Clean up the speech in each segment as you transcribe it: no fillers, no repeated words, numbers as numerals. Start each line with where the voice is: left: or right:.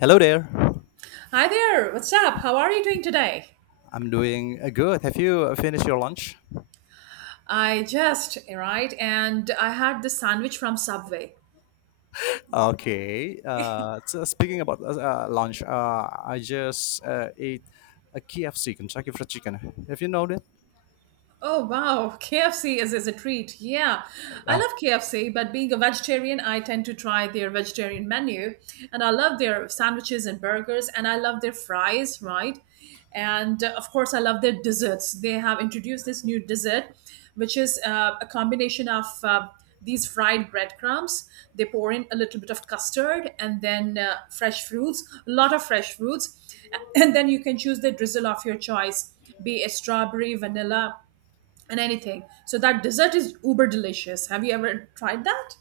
left: Hello there.
right: Hi there, what's up? How are you doing today?
left: I'm doing good. Have you finished your lunch?
right: I just, right, and I had this sandwich from Subway.
left: Okay. So speaking about lunch, I just ate a KFC, Kentucky Fried Chicken. Have you known it?
right: Oh wow, KFC is a treat. Yeah, I
left: Yeah.
right: love KFC, but being a vegetarian, I tend to try their vegetarian menu, and I love their sandwiches and burgers, and I love their fries, right? And of course, I love their desserts. They have introduced this new dessert, which is a combination of these fried breadcrumbs. They pour in a little bit of custard and then fresh fruits, a lot of fresh fruits, and then you can choose the drizzle of your choice, be it strawberry, vanilla and anything. So that dessert is uber delicious. Have you ever tried that?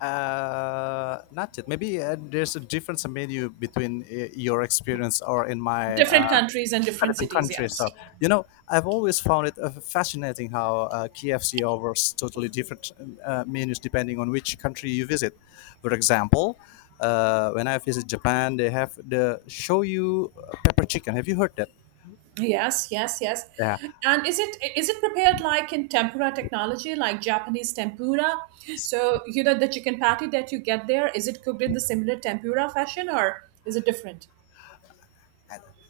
left: Not yet. Maybe there's a difference in menu between your experience or in my
right: Different countries and
left: quite
right: different
left: different
right: cities,
left: countries.
right: yes.
left: So you know, I've always found it fascinating how KFC offers totally different menus depending on which country you visit. For example, when I visit Japan, they have the shoyu pepper chicken. Have you heard that?
right: Yes, yes, yes.
left: Yeah.
right: And is it prepared like in tempura technology, like Japanese tempura? So you know the chicken patty that you get there, is it cooked in the similar tempura fashion or is it different?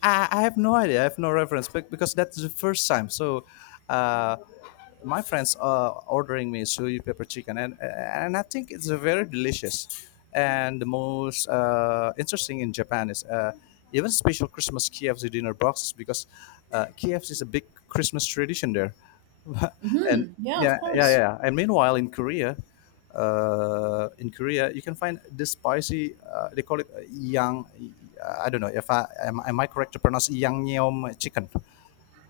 left: I have no idea. I have no reference because that's the first time. So. Uh, my friends are ordering me soy pepper chicken and I think it's very delicious and the most interesting in japan is even special christmas kfc dinner boxes because kfc is a big christmas tradition there and
right: Hmm. Yeah, of
left: yeah yeah
right: course.
left: yeah and meanwhile in Korea, you can find this spicy. They call it yang. I don't know if I am. Am I correct to pronounce yangnyeom chicken?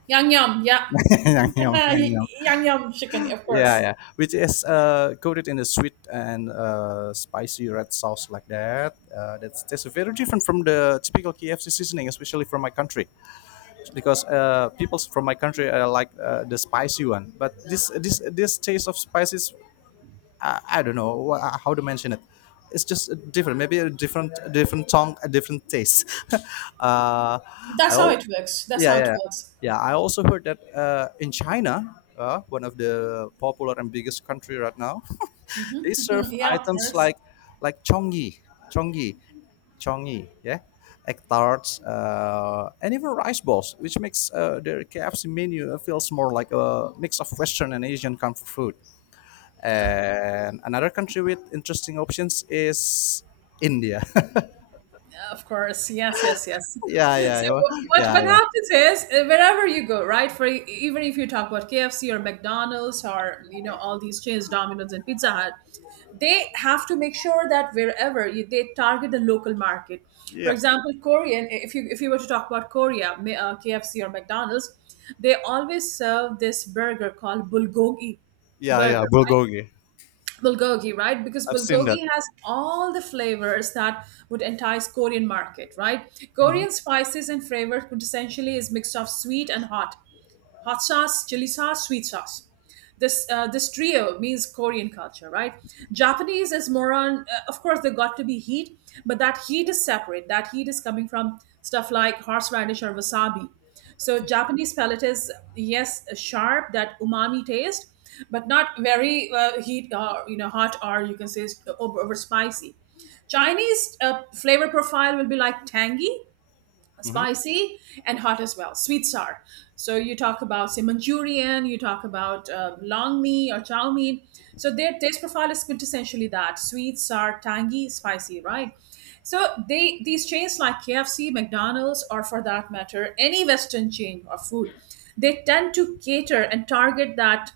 right: Yum yum, yeah.
left: yangnyeom, yangnyeom.
right: Yum yum chicken, of
left: Yeah,
right: course.
left: yeah. Which is coated in a sweet and spicy red sauce like that. That's very different from the typical KFC seasoning, especially from my country, because people from my country like the spicy one. But this taste of spices I don't know how to mention it. It's just different. Maybe a different, different tongue, a different taste. I
right: That's how
left: al-
right: it works. That's
left: yeah,
right: how it
left: yeah,
right: works.
left: yeah. I also heard that in China, one of the popular and biggest country right now,
right: Hmm.
left: they serve
right: Yeah, of
left: items
right: course.
left: like like chonggi, chonggi, chonggi, yeah, egg tarts, and even rice balls, which makes their KFC menu feels more like a mix of Western and Asian comfort food. And another country with interesting options is India.
right: Of course, yes, yes, yes.
left: yeah, yeah,
right: So
left: yeah,
right: what
left: yeah,
right: what
left: yeah,
right: happens is, wherever you go, right? For even if you talk about KFC or McDonald's, or you know all these chains, Domino's and Pizza Hut, they have to make sure that they target the local market. For
left: yeah,
right: example, Korean. If you were to talk about Korea, KFC or McDonald's, they always serve this burger called bulgogi
left: yeah, yeah.
right: burger,
left: Bulgogi.
right: bulgogi, right? Because
left: I've seen that.
right: bulgogi has all the flavors that would entice Korean market, right?
left: Hmm.
right: Korean spices and flavor quintessentially is mixed of sweet and hot, hot sauce, chili sauce, sweet sauce. This trio means Korean culture, right? Japanese is more on, of course, there got to be heat, but that heat is separate. That heat is coming from stuff like horseradish or wasabi. So Japanese palate is yes sharp, that umami taste, but not very heat, hot, or you can say it's over spicy. Chinese flavor profile will be like tangy,
left: Hmm.
right: spicy and hot as well, sweet sour. So you talk about, say, Manchurian. You talk about long mee or chow mein. So their taste profile is quintessentially that sweet sour tangy spicy, right? So they these chains like KFC, McDonald's, or for that matter any Western chain of food, they tend to cater and target that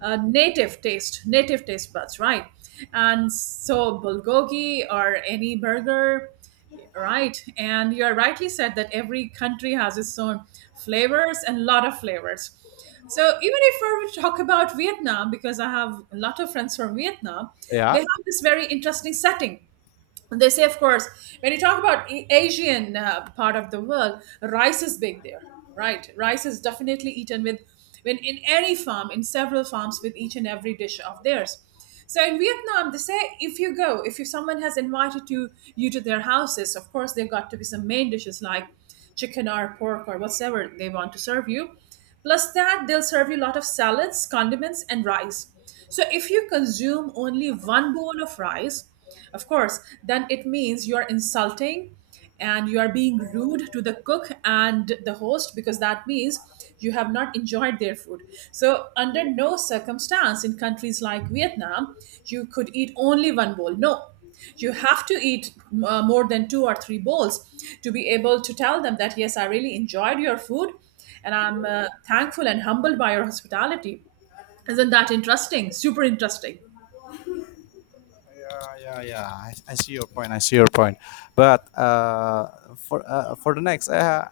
right: native taste buds, right? And so bulgogi or any burger. Right. And you are rightly said that every country has its own flavors, and a lot of flavors. So even if we were to talk about Vietnam, because I have a lot of friends from Vietnam, they
left: Yeah.
right: have this very interesting setting, and they say, of course, when you talk about Asian part of the world, rice is big there, right? Rice is definitely eaten with, when in any farm, in several farms, with each and every dish of theirs. So in Vietnam they say, if someone has invited you to their houses, of course there got to be some main dishes like chicken or pork or whatever they want to serve you. Plus that, they'll serve you a lot of salads, condiments and rice. So if you consume only one bowl of rice, of course, then it means you are insulting, and you are being rude to the cook and the host, because that means you have not enjoyed their food. So, under no circumstance in countries like Vietnam, you could eat only one bowl. No, you have to eat more than two or three bowls to be able to tell them that, yes, I really enjoyed your food and I'm thankful and humbled by your hospitality. Isn't that interesting? Super interesting.
left: Yeah, yeah, yeah. I see your point. I see your point. But for for the next,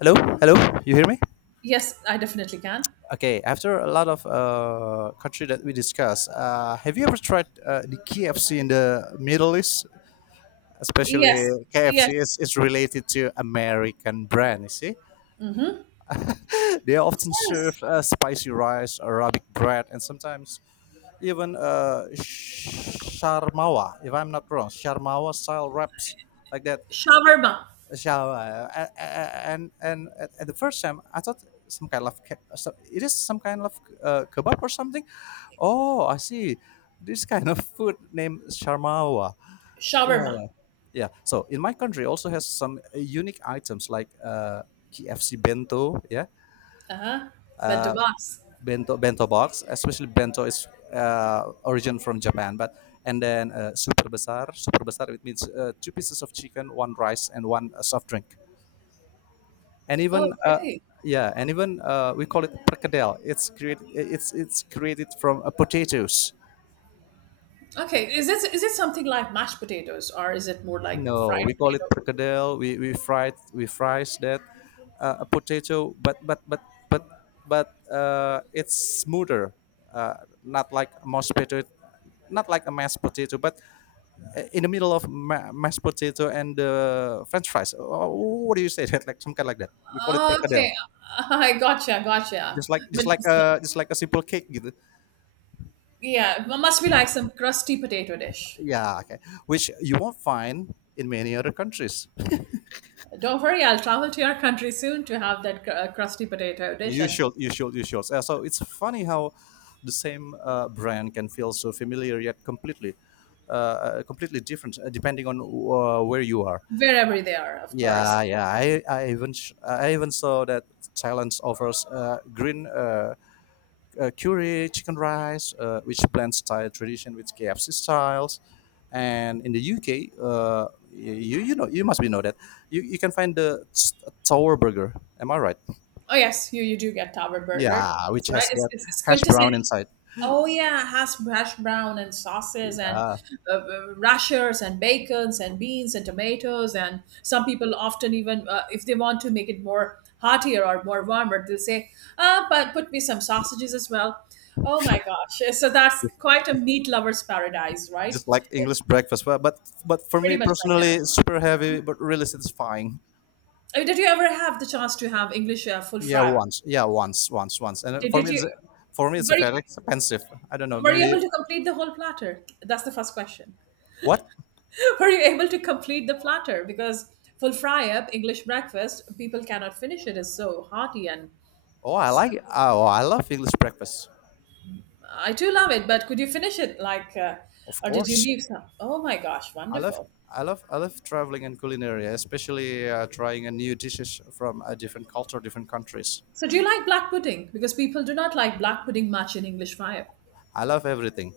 left: hello, hello. You hear me?
right: Yes, I definitely can.
left: Okay. After a lot of country that we discussed, have you ever tried the KFC in the Middle East? Especially
right: Yes. Yes.
left: KFC is related to American brand, you see.
right: Mm-hmm.
left: they often
right: Yes.
left: serve spicy rice, Arabic bread, and sometimes even sharmawa, if I'm not wrong, sharmawa style wraps like that.
right: Shawarma.
left: Shawarma. At the first time, I thought some kind of, it is some kind of kebab or something. Oh, I see. This kind of food named sharmawa.
right: Shawarma.
left: Yeah. Yeah. So in my country also has some unique items like KFC bento, yeah,
right: Uh-huh. But the
left: uh,
right: Bedabas.
left: bento box. Especially bento is origin from Japan, but and then super besar. Super besar it means two pieces of chicken, one rice, and one soft drink. And even
right: Okay.
left: yeah, and even we call it perkedel. It's created. It's created from potatoes.
right: Okay. Is it something like mashed potatoes, or is it more like
left: No,
right: fried
left: we call it
right: potato?
left: perkedel. We fries that a potato, but but it's smoother, not like mashed potato, not like a mashed potato, but in the middle of mashed potato and the French fries. Oh, what do you say that like some kind like that? We call it perkedel.
right: Okay. I gotcha, gotcha.
left: Just like
right: But
left: just like a just like a simple cake, gitu.
right: yeah, it must be like some crusty potato dish.
left: Yeah, okay. Which you won't find in many other countries.
right: Don't worry, I'll travel to your country soon to have that crusty potato dish
left: You
right: and
left: should,
right: cook
left: you should, you should. So it's funny how the same brand can feel so familiar yet completely different depending on where you are.
right: wherever they are, of course.
left: Yeah, yeah. I even saw that Thailand offers uh, green curry chicken rice, which blends Thai tradition with KFC styles. And in the UK, you know you must be know that you can find Tower Burger. Am I right?
right: Oh yes, you do get Tower Burger.
left: Yeah, which
right: It's right.
left: has
right: It's,
left: that
right: it's, it's
left: hash brown
right: quintessential.
left: inside,
right: Oh yeah, has hash brown and sauces and
left: uh,
right: rashers and bacons and beans and tomatoes, and some people often even, if they want to make it more heartier or more warmer, they'll say, "Ah, but put me some sausages as well." Oh my gosh! So that's quite a meat lover's paradise, right?
left: just like English breakfast. But for
right: Pretty
left: me
right: much like
left: personally,
right: that.
left: it's super heavy, but really satisfying.
right: I mean, did you ever have the chance to have English full
left: Yeah,
right: fry?
left: once. Yeah, once, once, once. And
right: Did you
left: for me, it's
right: were
left: very
right: you
left: expensive. I don't know.
right: were you
left: Maybe
right: able to complete the whole platter? That's the first question.
left: what?
right: Were you able to complete the platter? Because full fry up English breakfast, people cannot finish it. It's so hearty, and
left: Oh, I like. Oh, I love English breakfast.
right: I do love it. But could you finish it like,
left: Of
right: or did you
left: course,
right: leave some? Oh my gosh,
left: I love.
right: wonderful!
left: I love. I love traveling and culinary, especially trying a new dishes from a different culture, different countries.
right: So do you like black pudding? Because people do not like black pudding much in English fry up.
left: I love everything.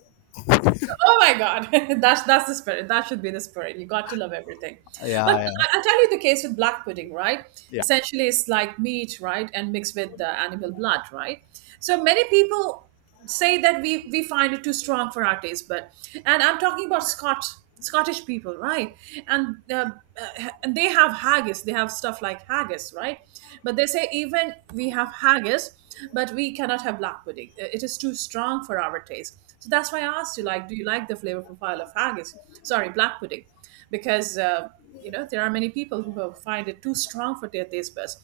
right: Oh my God, that's the spirit. That should be the spirit. You got to love everything. But
left: Yeah,
right: I,
left: yeah,
right: I'll tell you the case with black pudding, right?
left: yeah.
right: Essentially, it's like meat, right, and mixed with the animal blood, right? So many people say that we find it too strong for our taste bud, and I'm talking about Scotch Scottish people, right? And uh, and they have haggis, they have stuff like haggis, right? But they say, even we have haggis, but we cannot have black pudding. It is too strong for our taste. So that's why I asked you, like, do you like the flavor profile of haggis? Sorry, black pudding, because you know there are many people who find it too strong for their taste buds.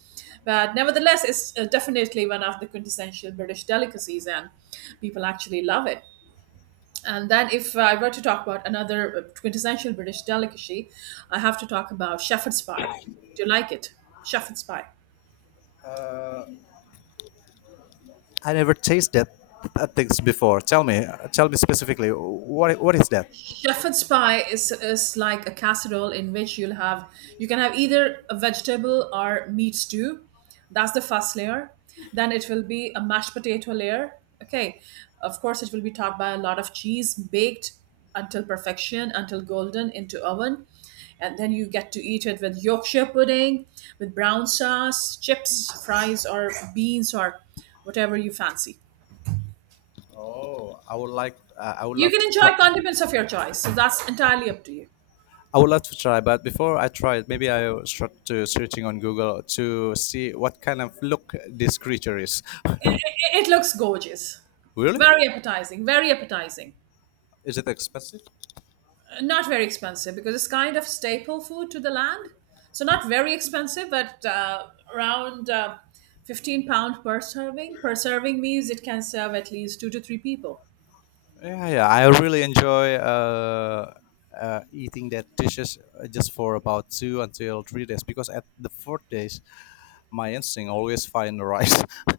right: But nevertheless, it's definitely one of the quintessential British delicacies, and people actually love it. And then, if I were to talk about another quintessential British delicacy, I have to talk about shepherd's pie. Do you like it? Shepherd's pie.
left: I never tasted that things before. Tell me specifically what is that?
right: Shepherd's pie is like a casserole in which you can have either a vegetable or meat stew. That's the first layer. Then it will be a mashed potato layer. Okay. Of course, it will be topped by a lot of cheese, baked until perfection, until golden, into oven. And then you get to eat it with Yorkshire pudding, with brown sauce, chips, fries, or beans, or whatever you fancy.
left: Oh, I would like, I would
right: You
left: love
right: can
left: to. Try.
right: enjoy condiments of your choice. So that's entirely up to you.
left: I would love to try, but before I try it, maybe I will start to searching on Google to see what kind of look this creature is.
right: It, it looks gorgeous.
left: really?
right: Very appetizing, very appetizing.
left: Is it expensive?
right: Not very expensive because it's kind of staple food to the land. So not very expensive, but around £15 per serving. Per serving means it can serve at least two to three people.
left: Yeah, yeah. I really enjoy eating that dishes just for about two until 3 days because at the fourth days, my instinct always find the rice,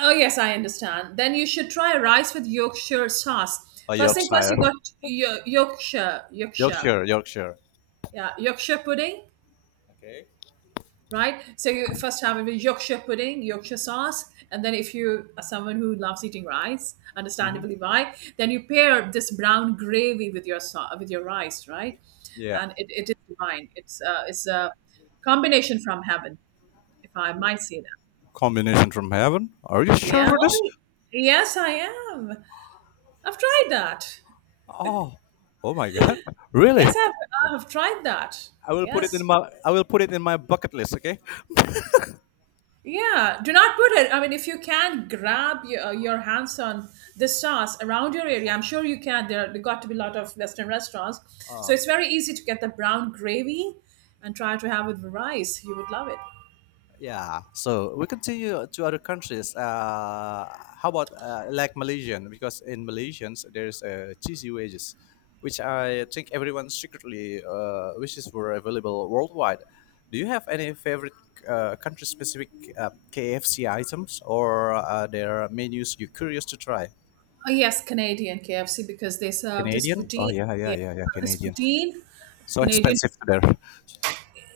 right: Oh yes, I understand. Then you should try rice with Yorkshire sauce.
left: a
right: First thing first,
left: Yorkshire,
right: you got Yorkshire,
left: Yorkshire, Yorkshire.
right: yeah, Yorkshire pudding.
left: Okay.
right: Right? So you first have a Yorkshire pudding, Yorkshire sauce, and then if you are someone who loves eating rice,
left: Hmm.
right: understandably why, then you pair this brown gravy with your with your rice, right?
left: Yeah.
right: And it is divine. It's a combination from heaven, if I might say that.
left: Combination from heaven. Are you sure
right: Yeah,
left: for this?
right: oh, yes, I am. I've tried that.
left: Oh, oh my God! really?
right: Yes, I've tried that. Yes.
left: I will put it in my bucket list. Okay.
right: Yeah, do not put it. I mean, if you can grab your hands on the sauce around your area, I'm sure you can. There got to be a lot of Western restaurants. So
left: Ah.
right: it's very easy to get the brown gravy and try to have it with rice. You would love it.
left: Yeah, so we continue to other countries. How about like Malaysian? Because in Malaysians, there's cheesy wedges, which I think everyone secretly wishes were available worldwide. Do you have any favorite country-specific KFC items, or are there menus you're curious to try?
right: Oh, yes, Canadian KFC, because they serve this
left: Canadian? Oh
right: poutine.
left: yeah, yeah,
right: Yeah,
left: yeah, yeah,
right: this
left: Canadian.
right: poutine,
left: So
right: Canadian.
left: expensive there.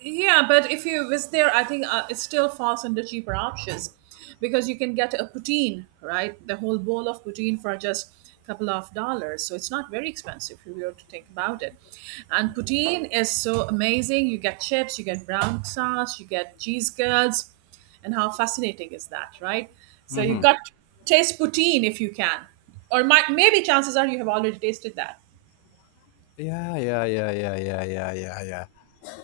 right: Yeah, but if you was there, I think it still falls under cheaper options, because you can get a poutine, right? The whole bowl of poutine for just a couple of dollars. So it's not very expensive if you were to think about it. And poutine is so amazing. You get chips, you get brown sauce, you get cheese curds. And how fascinating is that, right? So you've
left: Mhm.
right: got to taste poutine if you can. Or maybe chances are you have already tasted that.
left: Yeah, yeah, yeah, yeah, yeah, yeah, yeah, yeah.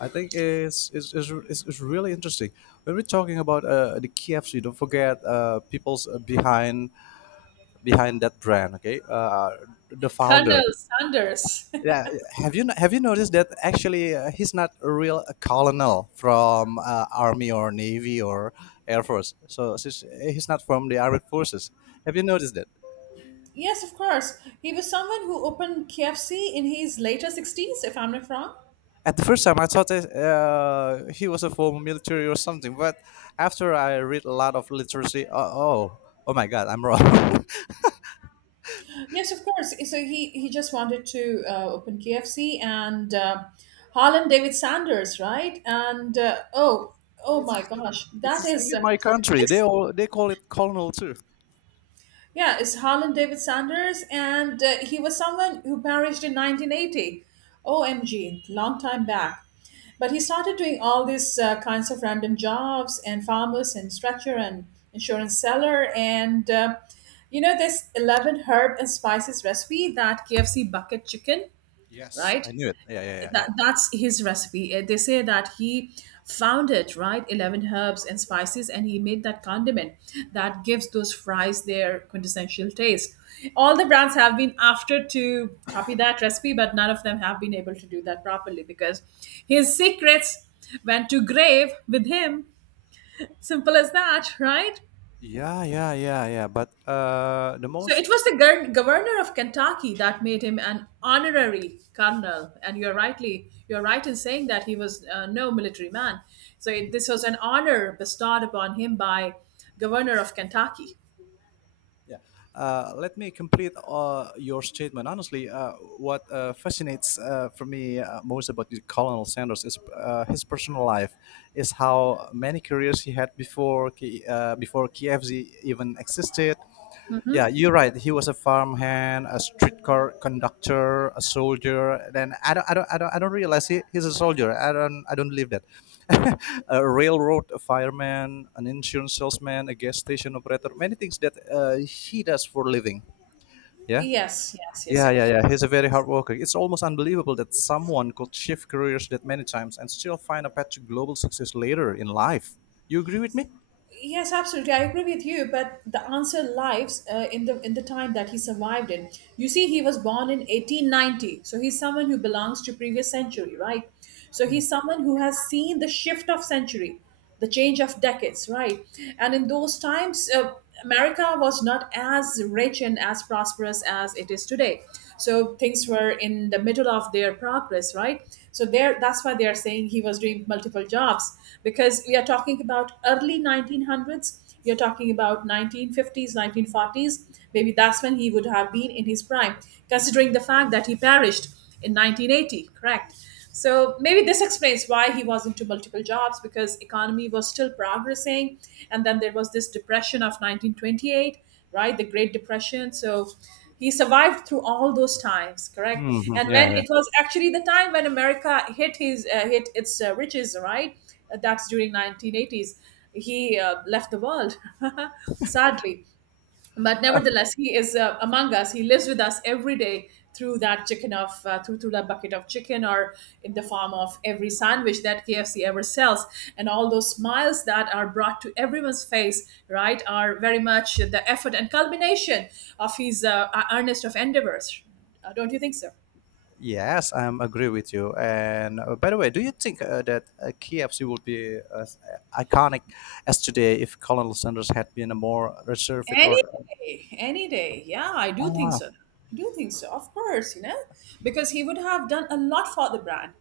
left: I think it's really interesting. When we're talking about the KFC, don't forget people's behind that brand. Okay, the founder.
right: Colonel Sanders.
left: Yeah, have you no- have you noticed that actually he's not a real colonel from army or navy or air force. So since he's not from the armed forces. Have you noticed that?
right: Yes, of course. He was someone who opened KFC in his later 60s, if I'm not wrong.
left: At the first time, I thought that, he was a former military or something, but after I read a lot of literacy, oh, oh, oh my God, I'm wrong.
right: Yes, of course. So he just wanted to open KFC, and Harlan David Sanders, right? And uh, oh,
left: it's
right: oh
left: the
right: my
left: same.
right: gosh,
left: It's
right: that
left: the same
right: is
left: in my country.
right: this
left: They call it colonel too.
right: yeah, it's Harlan David Sanders, and he was someone who perished in 1980. OMG, long time back. But he started doing all these kinds of random jobs and farmers and stretcher and insurance seller. And, you know, this 11 herb and spices recipe that KFC bucket chicken,
left: Yes, I
right: right?
left: knew it. Yeah, yeah, yeah,
right: that
left: yeah.
right: that's his recipe. They say that he found it right, 11 herbs and spices, and he made that condiment that gives those fries their quintessential taste. All the brands have been after to copy that recipe, but none of them have been able to do that properly because his secrets went to grave with him. Simple as that, right?
left: Yeah, yeah, yeah, yeah. But the
right: So
left: most
right: it was the governor of Kentucky that made him an honorary colonel, and you're right in saying that he was no military man. So this was an honor bestowed upon him by governor of Kentucky.
left: Yeah. Let me complete your statement. Honestly, what fascinates for me most about the Colonel Sanders is his personal life, is how many careers he had before KFZ even existed, yeah, you're right. He was a farmhand, a streetcar conductor, a soldier. Then I don't realize he's a soldier. I don't believe that. a railroad fireman, an insurance salesman, a gas station operator, many things that he does for a living. Yeah.
right: Yes, yes, yes,
left: Yeah, yeah,
right: yes.
left: yeah. He's a very hard worker. It's almost unbelievable that someone could shift careers that many times and still find a path to global success later in life. You agree with me?
right: Yes, absolutely. I agree with you, but the answer lies in the time that he survived in. You see, he was born in 1890, so he's someone who belongs to previous century, right? So he's someone who has seen the shift of century, the change of decades, right? And in those times, America was not as rich and as prosperous as it is today, so things were in the middle of their progress, right? So there that's why they are saying he was doing multiple jobs because we are talking about early 1900s. You're talking about 1950s, 1940s. Maybe that's when he would have been in his prime, considering the fact that he perished in 1980, correct? So maybe this explains why he was into multiple jobs because economy was still progressing, and then there was this depression of 1928, right? The Great Depression. So he survived through all those times, correct?
left: Hmm.
right: And
left: Yeah,
right: when
left: yeah.
right: it was actually the time when America hit its riches, right? That's during 1980s. He left the world, sadly, but nevertheless he is among us. He lives with us every day through that chicken of through through that bucket of chicken, or in the form of every sandwich that KFC ever sells, and all those smiles that are brought to everyone's face, right, are very much the effort and culmination of his earnest of endeavors. Don't you think so?
left: Yes, I am agree with you. And by the way, do you think that KFC would be as iconic as today if Colonel Sanders had been a more reserved
right: Any
left: or?
right: day, any day. Yeah, I do
left: Oh,
right: think
left: wow.
right: so. I do think so. Of course, because he would have done a lot for the brand.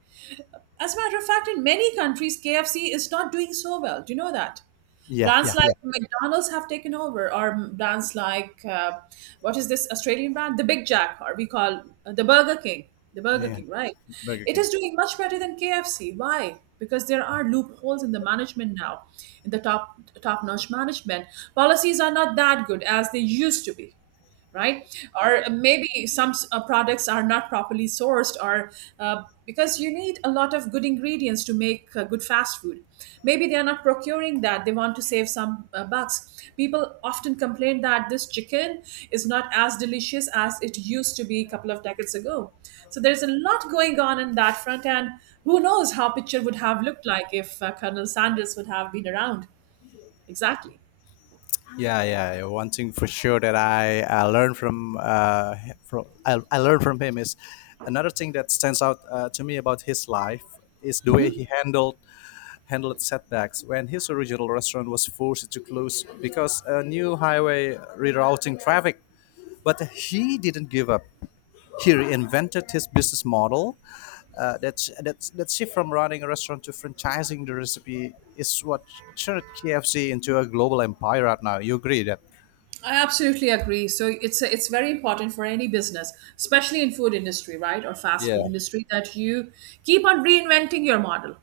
right: As a matter of fact, in many countries, KFC is not doing so well. Do you know that?
left: Yeah,
right: Brands
left: yeah,
right: like
left: yeah,
right: McDonald's have taken over, or brands like what is this Australian brand? The Big Jack, or we call the Burger King. The Burger
left: yeah.
right: King, right?
left: Burger
right: It
left: King.
right: is doing much better than KFC. Why? Because there are loopholes in the management now, in the top notch management. Policies are not that good as they used to be, right? Or maybe some products are not properly sourced, or because you need a lot of good ingredients to make good fast food. Maybe they are not procuring that. They want to save some bucks. People often complain that this chicken is not as delicious as it used to be a couple of decades ago. So there's a lot going on in that front, and who knows how picture would have looked like if Colonel Sanders would have been around. Exactly.
left: Yeah, yeah. Yeah. One thing for sure that I learned from him is another thing that stands out to me about his life is the way he handled setbacks when his original restaurant was forced to close because a new highway rerouting traffic. But he didn't give up. He reinvented his business model. That shift from running a restaurant to franchising the recipe is what turned KFC into a global empire right now. You agree that?
right: I absolutely agree. So it's very important for any business, especially in food industry, right, or fast
left: Yeah.
right: food industry, that you keep on reinventing your model.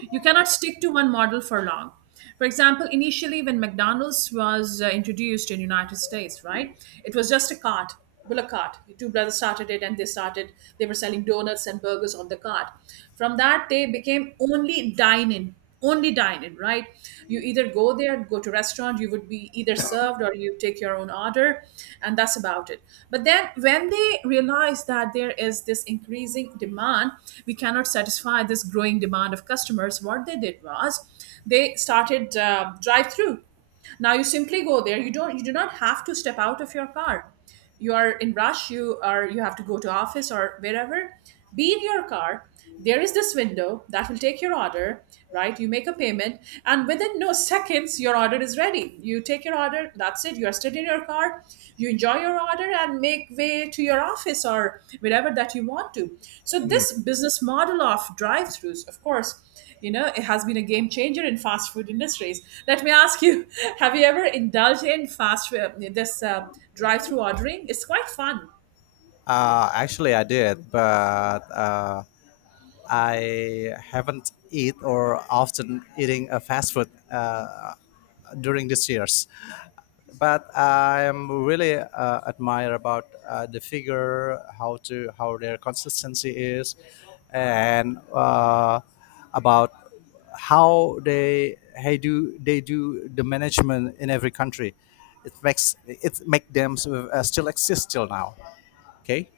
right: You cannot stick to one model for long. For example, initially when McDonald's was introduced in United States, right, it was just a cart Bullock cart. The two brothers started it, and they were selling donuts and burgers on the cart. From that, they became only dine in, right? You either go there, go to restaurant, you would be either served or you take your own order, and that's about it. But then when they realized that there is this increasing demand, we cannot satisfy this growing demand of customers, what they did was they started drive through. Now you simply go there. You do not have to step out of your car. You are in rush. You have to go to office or wherever. Be in your car. There is this window that will take your order, right? You make a payment, and within no seconds your order is ready. You take your order. That's it. You are still in your car. You enjoy your order and make way to your office or wherever that you want to. So this business model of drive-throughs, of course, it has been a game changer in fast food industries. Let me ask you, have you ever indulged in fast food, this drive through ordering? It's quite fun.
left: Actually, I did, but I haven't eat or often eating a fast food during these years. But I am really admire about the figure, how to how their consistency is, and about how they do the management in every country. It make them sort of, still exist till now. Okay.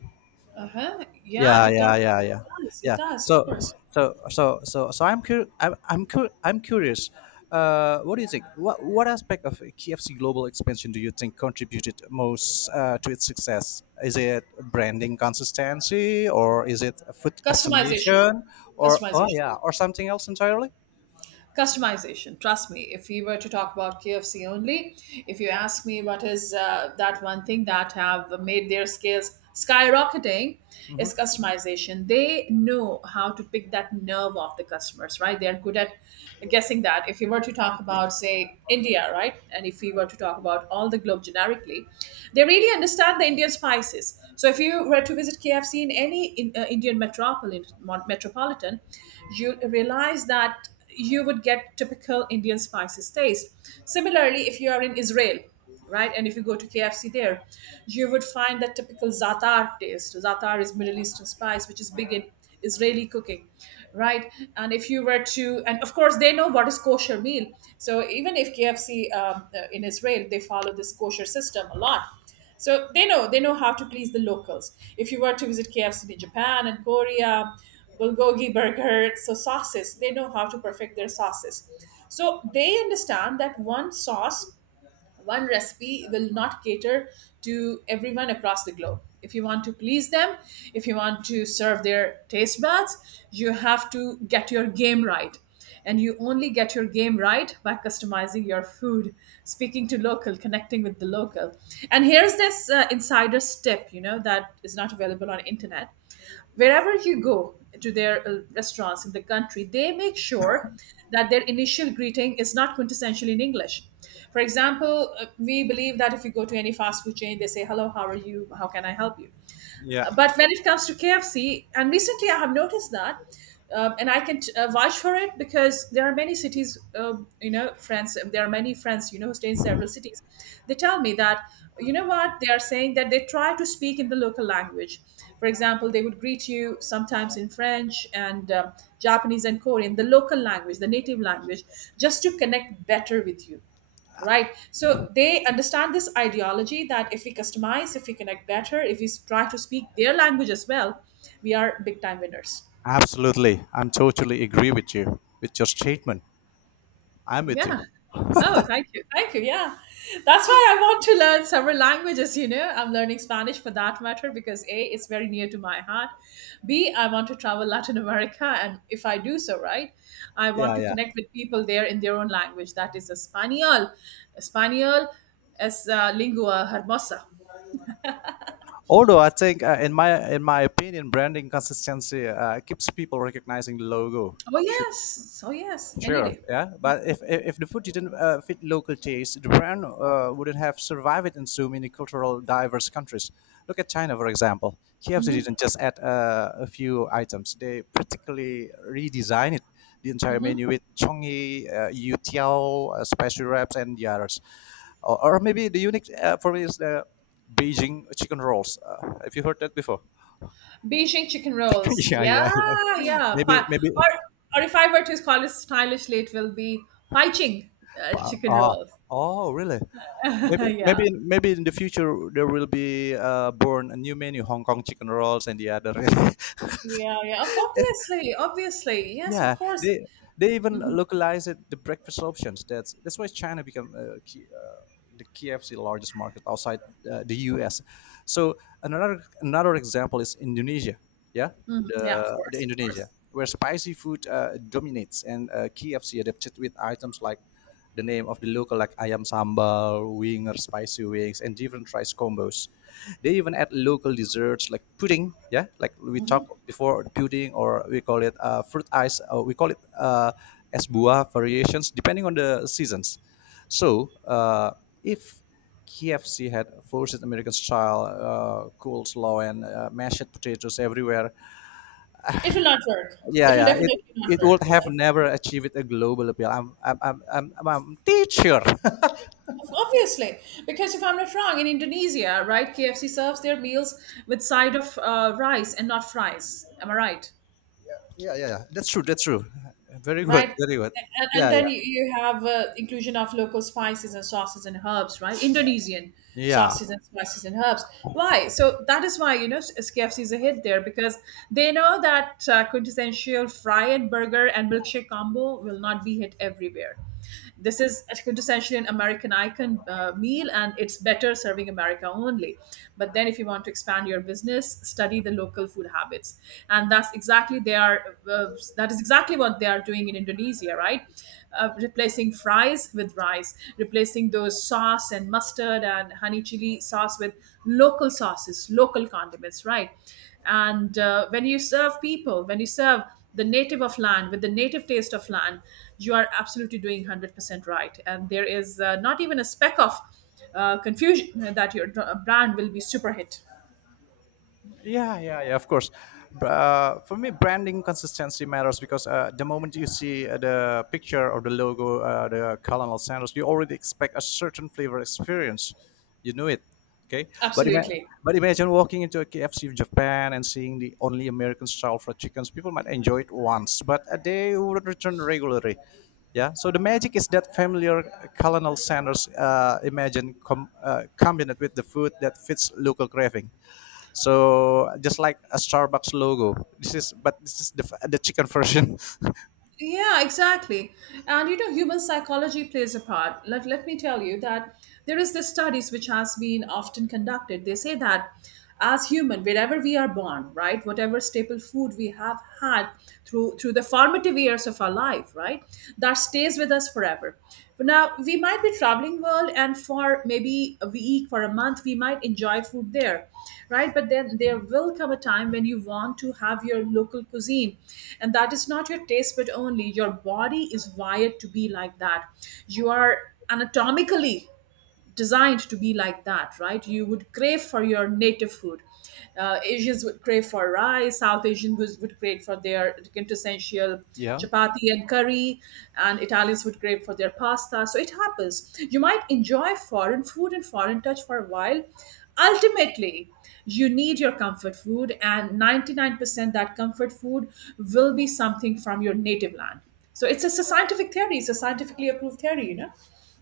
right: Uh-huh, yeah,
left: Yeah
right: it does,
left: yeah yeah yeah
right: it does, it
left: yeah.
right: does, of
left: So
right: course.
left: so so so so I'm, cur- I'm curious what do you think? What aspect of KFC global expansion do you think contributed most to its success? Is it branding consistency, or is it food
right: Customization,
left: customization, or oh
right: customization,
left: yeah, or something else entirely?
right: customization. Trust me, if we were to talk about KFC only, if you ask me what is that one thing that have made their scales skyrocketing, is
left: Hmm.
right: customization. They know how to pick that nerve of the customers, right? They're good at guessing that. If you were to talk about, say, India, right, and if we were to talk about all the globe generically, they really understand the Indian spices. So if you were to visit KFC in any Indian metropolitan, you'll realize that you would get typical Indian spices taste. Similarly, if you are in Israel, right, and if you go to KFC there, you would find that typical za'atar taste. Za'atar is Middle Eastern spice, which is big in Israeli cooking, right? And if you were to, and of course they know what is kosher meal. So even if KFC in Israel, they follow this kosher system a lot, so they know how to please the locals. If you were to visit KFC in Japan and Korea, bulgogi burger, so sauces, they know how to perfect their sauces. So they understand that one sauce, one recipe will not cater to everyone across the globe. If you want to please them, if you want to serve their taste buds, you have to get your game right. And you only get your game right by customizing your food, speaking to local, connecting with the local. And here's this insider's tip, that is not available on internet. Wherever you go to their restaurants in the country, they make sure that their initial greeting is not quintessential in English. For example, we believe that if you go to any fast food chain, they say, "Hello, how are you? How can I help you?"
left: Yeah,
right: But when it comes to KFC, and recently I have noticed that, and I can vouch for it because there are many cities, friends, there are many friends, you know, who stay in several cities. They tell me that, you know what, they are saying that they try to speak in the local language. For example, they would greet you sometimes in French and Japanese and Korean, the local language, the native language, just to connect better with you. Right, so they understand this ideology that if we customize, if we connect better, if we try to speak their language as well, we are big time winners.
left: absolutely. I'm totally agree with you with your statement. I'm with
right: Yeah.
left: you.
right: Oh, thank you, thank you, yeah. That's why I want to learn several languages. You know, I'm learning Spanish for that matter because a, it's very near to my heart. B, I want to travel Latin America. And if I do so, right, I want
left: Yeah,
right: to
left: yeah.
right: connect with people there in their own language, that is Espanol. Espanol. Es lingua hermosa.
left: Although I think, in my opinion, branding consistency keeps people recognizing the logo.
right: Oh
left: Sure,
right: yes, oh yes, any
left: sure,
right: day.
left: yeah. But if the food didn't fit local taste, the brand wouldn't have survived in so many cultural diverse countries. Look at China, for example. KFC
right: Hmm.
left: didn't just add a few items; they practically redesigned it, the entire
right: Hmm.
left: menu with chongyi, youtiao, spicy wraps, and the others. Or maybe the unique for me is the Beijing chicken rolls. Have you heard that before?
right: Beijing chicken rolls.
left: Yeah,
right: Yeah,
left: yeah, yeah.
right: yeah.
left: Maybe,
right: Pie.
left: maybe.
right: Or, or, if I were to call it stylishly, it will be Paiching chicken
left: Oh,
right: rolls.
left: oh, really? Maybe,
right: Yeah,
left: maybe, maybe in the future there will be born a new menu: Hong Kong chicken rolls and the other.
right: yeah, yeah. Obviously, obviously, yes, of
left: Yeah,
right: course.
left: they even
right: Hmm.
left: localize it the breakfast options. That's why China become the KFC largest market outside the US. So another example is Indonesia. Yeah,
right: Hmm.
left: the
right: Yeah, of
left: the
right: course, of course.
left: Indonesia where spicy food dominates and KFC adapted with items like the name of the local like ayam sambal, winger, spicy wings, and different rice combos. They even add local desserts like pudding, yeah, like we talked before pudding, or we call it fruit ice, or we call it es buah variations depending on the seasons. So if KFC had forced American style coleslaw and mashed potatoes everywhere.
right: It will not work. It
left: Yeah,
right: will
left: yeah.
right: definitely not
left: It
right: work,
left: would have
right: right?
left: never achieved a global appeal. I'm teacher.
right: Obviously, because if I'm not wrong, in Indonesia, right, KFC serves their meals with side of rice and not fries. Am I right?
left: Yeah, yeah, yeah. That's true. That's true. Very good.
right: Right?
left: Very good.
right: And
left: Yeah,
right: then
left: yeah,
right: you have inclusion of local spices and sauces and herbs, right? Indonesian
left: yeah.
right: sauces and spices and herbs. Why? So that is why KFC is a hit there because they know that quintessential fry and burger and milkshake combo will not be hit everywhere. This is essentially an American icon meal, and it's better serving America only. But then, if you want to expand your business, study the local food habits, and that's exactly they are. That is exactly what they are doing in Indonesia, right? Replacing fries with rice, replacing those sauce and mustard and honey chili sauce with local sauces, local condiments, right? And when you serve people, when you serve the native of land with the native taste of land, you are absolutely doing 100% right. And there is not even a speck of confusion that your brand will be super hit.
left: Yeah, yeah, yeah. Of course, for me, branding consistency matters because the moment you see the picture or the logo, the Colonel Sanders, you already expect a certain flavor experience. You know it, okay? But ima-
right: Absolutely.
left: but imagine walking into a KFC in Japan and seeing the only American style fried chickens. People might enjoy it once, but they would return regularly. Yeah. So the magic is that familiar Colonel Sanders combined with the food that fits local craving. So just like a Starbucks logo. This is but this is the chicken version.
right: Yeah, exactly. And you know, human psychology plays a part. Let me tell you that there is this studies which has been often conducted. They say that as human, wherever we are born, right, whatever staple food we have had through the formative years of our life, right, that stays with us forever. For now, we might be traveling world, and for maybe a week, for a month, we might enjoy food there, right? But then there will come a time when you want to have your local cuisine, and that is not your taste but only. Your body is wired to be like that. You are anatomically designed to be like that, right? You would crave for your native food. Asians would crave for rice, South Asians would crave for their quintessential
left: Yeah.
right: chapati and curry, and Italians would crave for their pasta. So it happens. You might enjoy foreign food and foreign touch for a while. Ultimately, you need your comfort food, and 99% that comfort food will be something from your native land. So it's a scientific theory, it's a scientifically approved theory, you know?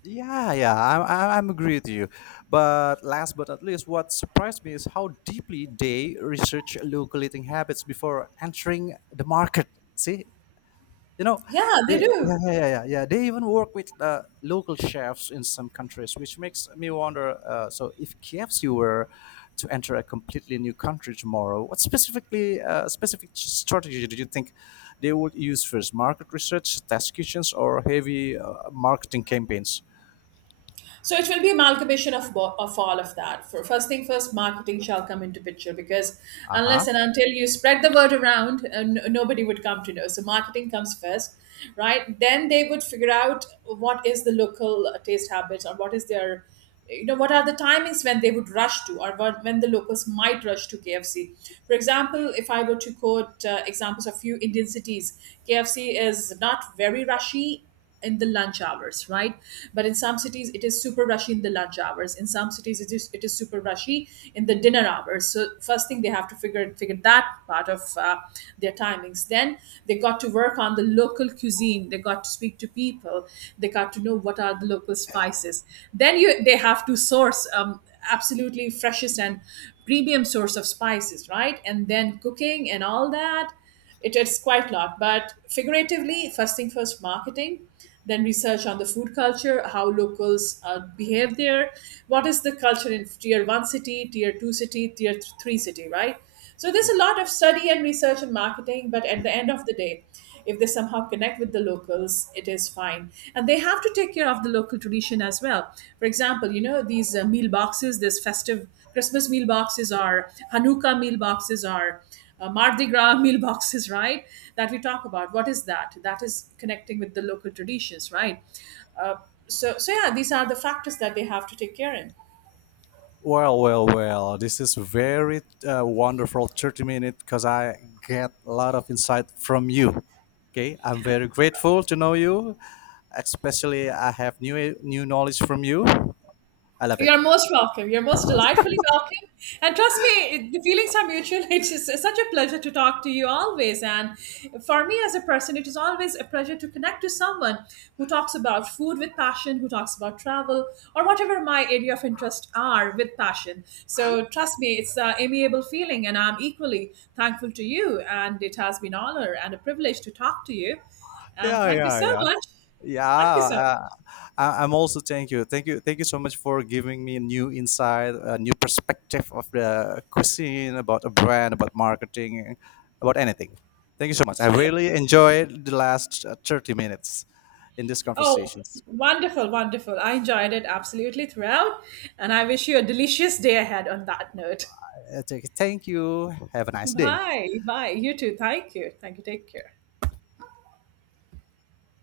left: Yeah, yeah, I'm agree with you. But last but not least, what surprised me is how deeply they research local eating habits before entering the market. See, you know,
right: Yeah,
left: they,
right: they
left: yeah,
right: do.
left: yeah, yeah, yeah, yeah. They even work with local chefs in some countries, which makes me wonder. So, if KFC were to enter a completely new country tomorrow, what specific strategy do you think they would use first? Market research, test kitchens, or heavy marketing campaigns?
right: So it will be amalgamation of, of all of that. For first thing first, marketing shall come into picture because
left: Uh huh.
right: unless and until you spread the word around, nobody would come to know. So marketing comes first, right? Then they would figure out what is the local taste habits or what is their, you know, what are the timings when they would rush to or what, when the locals might rush to KFC. For example, if I were to quote examples of few Indian cities, KFC is not very rushy in the lunch hours, right? But in some cities it is super rushy in the lunch hours, in some cities it is super rushy in the dinner hours. So first thing they have to figure that part of their timings, then they got to work on the local cuisine, they got to speak to people, they got to know what are the local spices, then you they have to source absolutely freshest and premium source of spices, right? And then cooking and all that, it's quite a lot. But figuratively, first thing first, marketing, then research on the food culture, how locals behave there, what is the culture in tier one city, tier two city, tier three city, right? So there's
left: Yeah.
right: a lot of study and research and marketing, but at the end of the day, if they somehow connect with the locals, it is fine. And they have to take care of the local tradition as well. For example, you know, these meal boxes, this festive Christmas meal boxes are, Hanukkah meal boxes are, Mardi Gras meal boxes, right? That we talk about. What is that? That is connecting with the local traditions, right? Uh, so yeah, these are the factors that they have to take care in.
left: Well, well, well. This is very wonderful 30 minutes because I get a lot of insight from you. Okay, I'm very grateful to know you. Especially, I have new knowledge from you. I love it.
right: You're most welcome. You're most delightfully welcome. And trust me, the feelings are mutual. It's just such a pleasure to talk to you always. And for me as a person, it is always a pleasure to connect to someone who talks about food with passion, who talks about travel, or whatever my area of interest are with passion. So trust me, it's an amiable feeling. And I'm equally thankful to you. And it has been an honor and a privilege to talk to you. And
left: Yeah,
right: thank you
left: yeah,
right: so
left: yeah.
right: much.
left: Yeah,
right: Thank you so much.
left: uh, I'm also thank you, thank you, thank you so much for giving me new insight, a new perspective of the cuisine, about a brand, about marketing, about anything. Thank you so much. I really enjoyed the last 30 minutes in these
right: Oh,
left: conversations.
right: wonderful, wonderful. I enjoyed it absolutely throughout. And I wish you a delicious day ahead on that note.
left: Thank you. Have a nice day.
right: Bye. Bye. You too. Thank you. Thank you. Take care.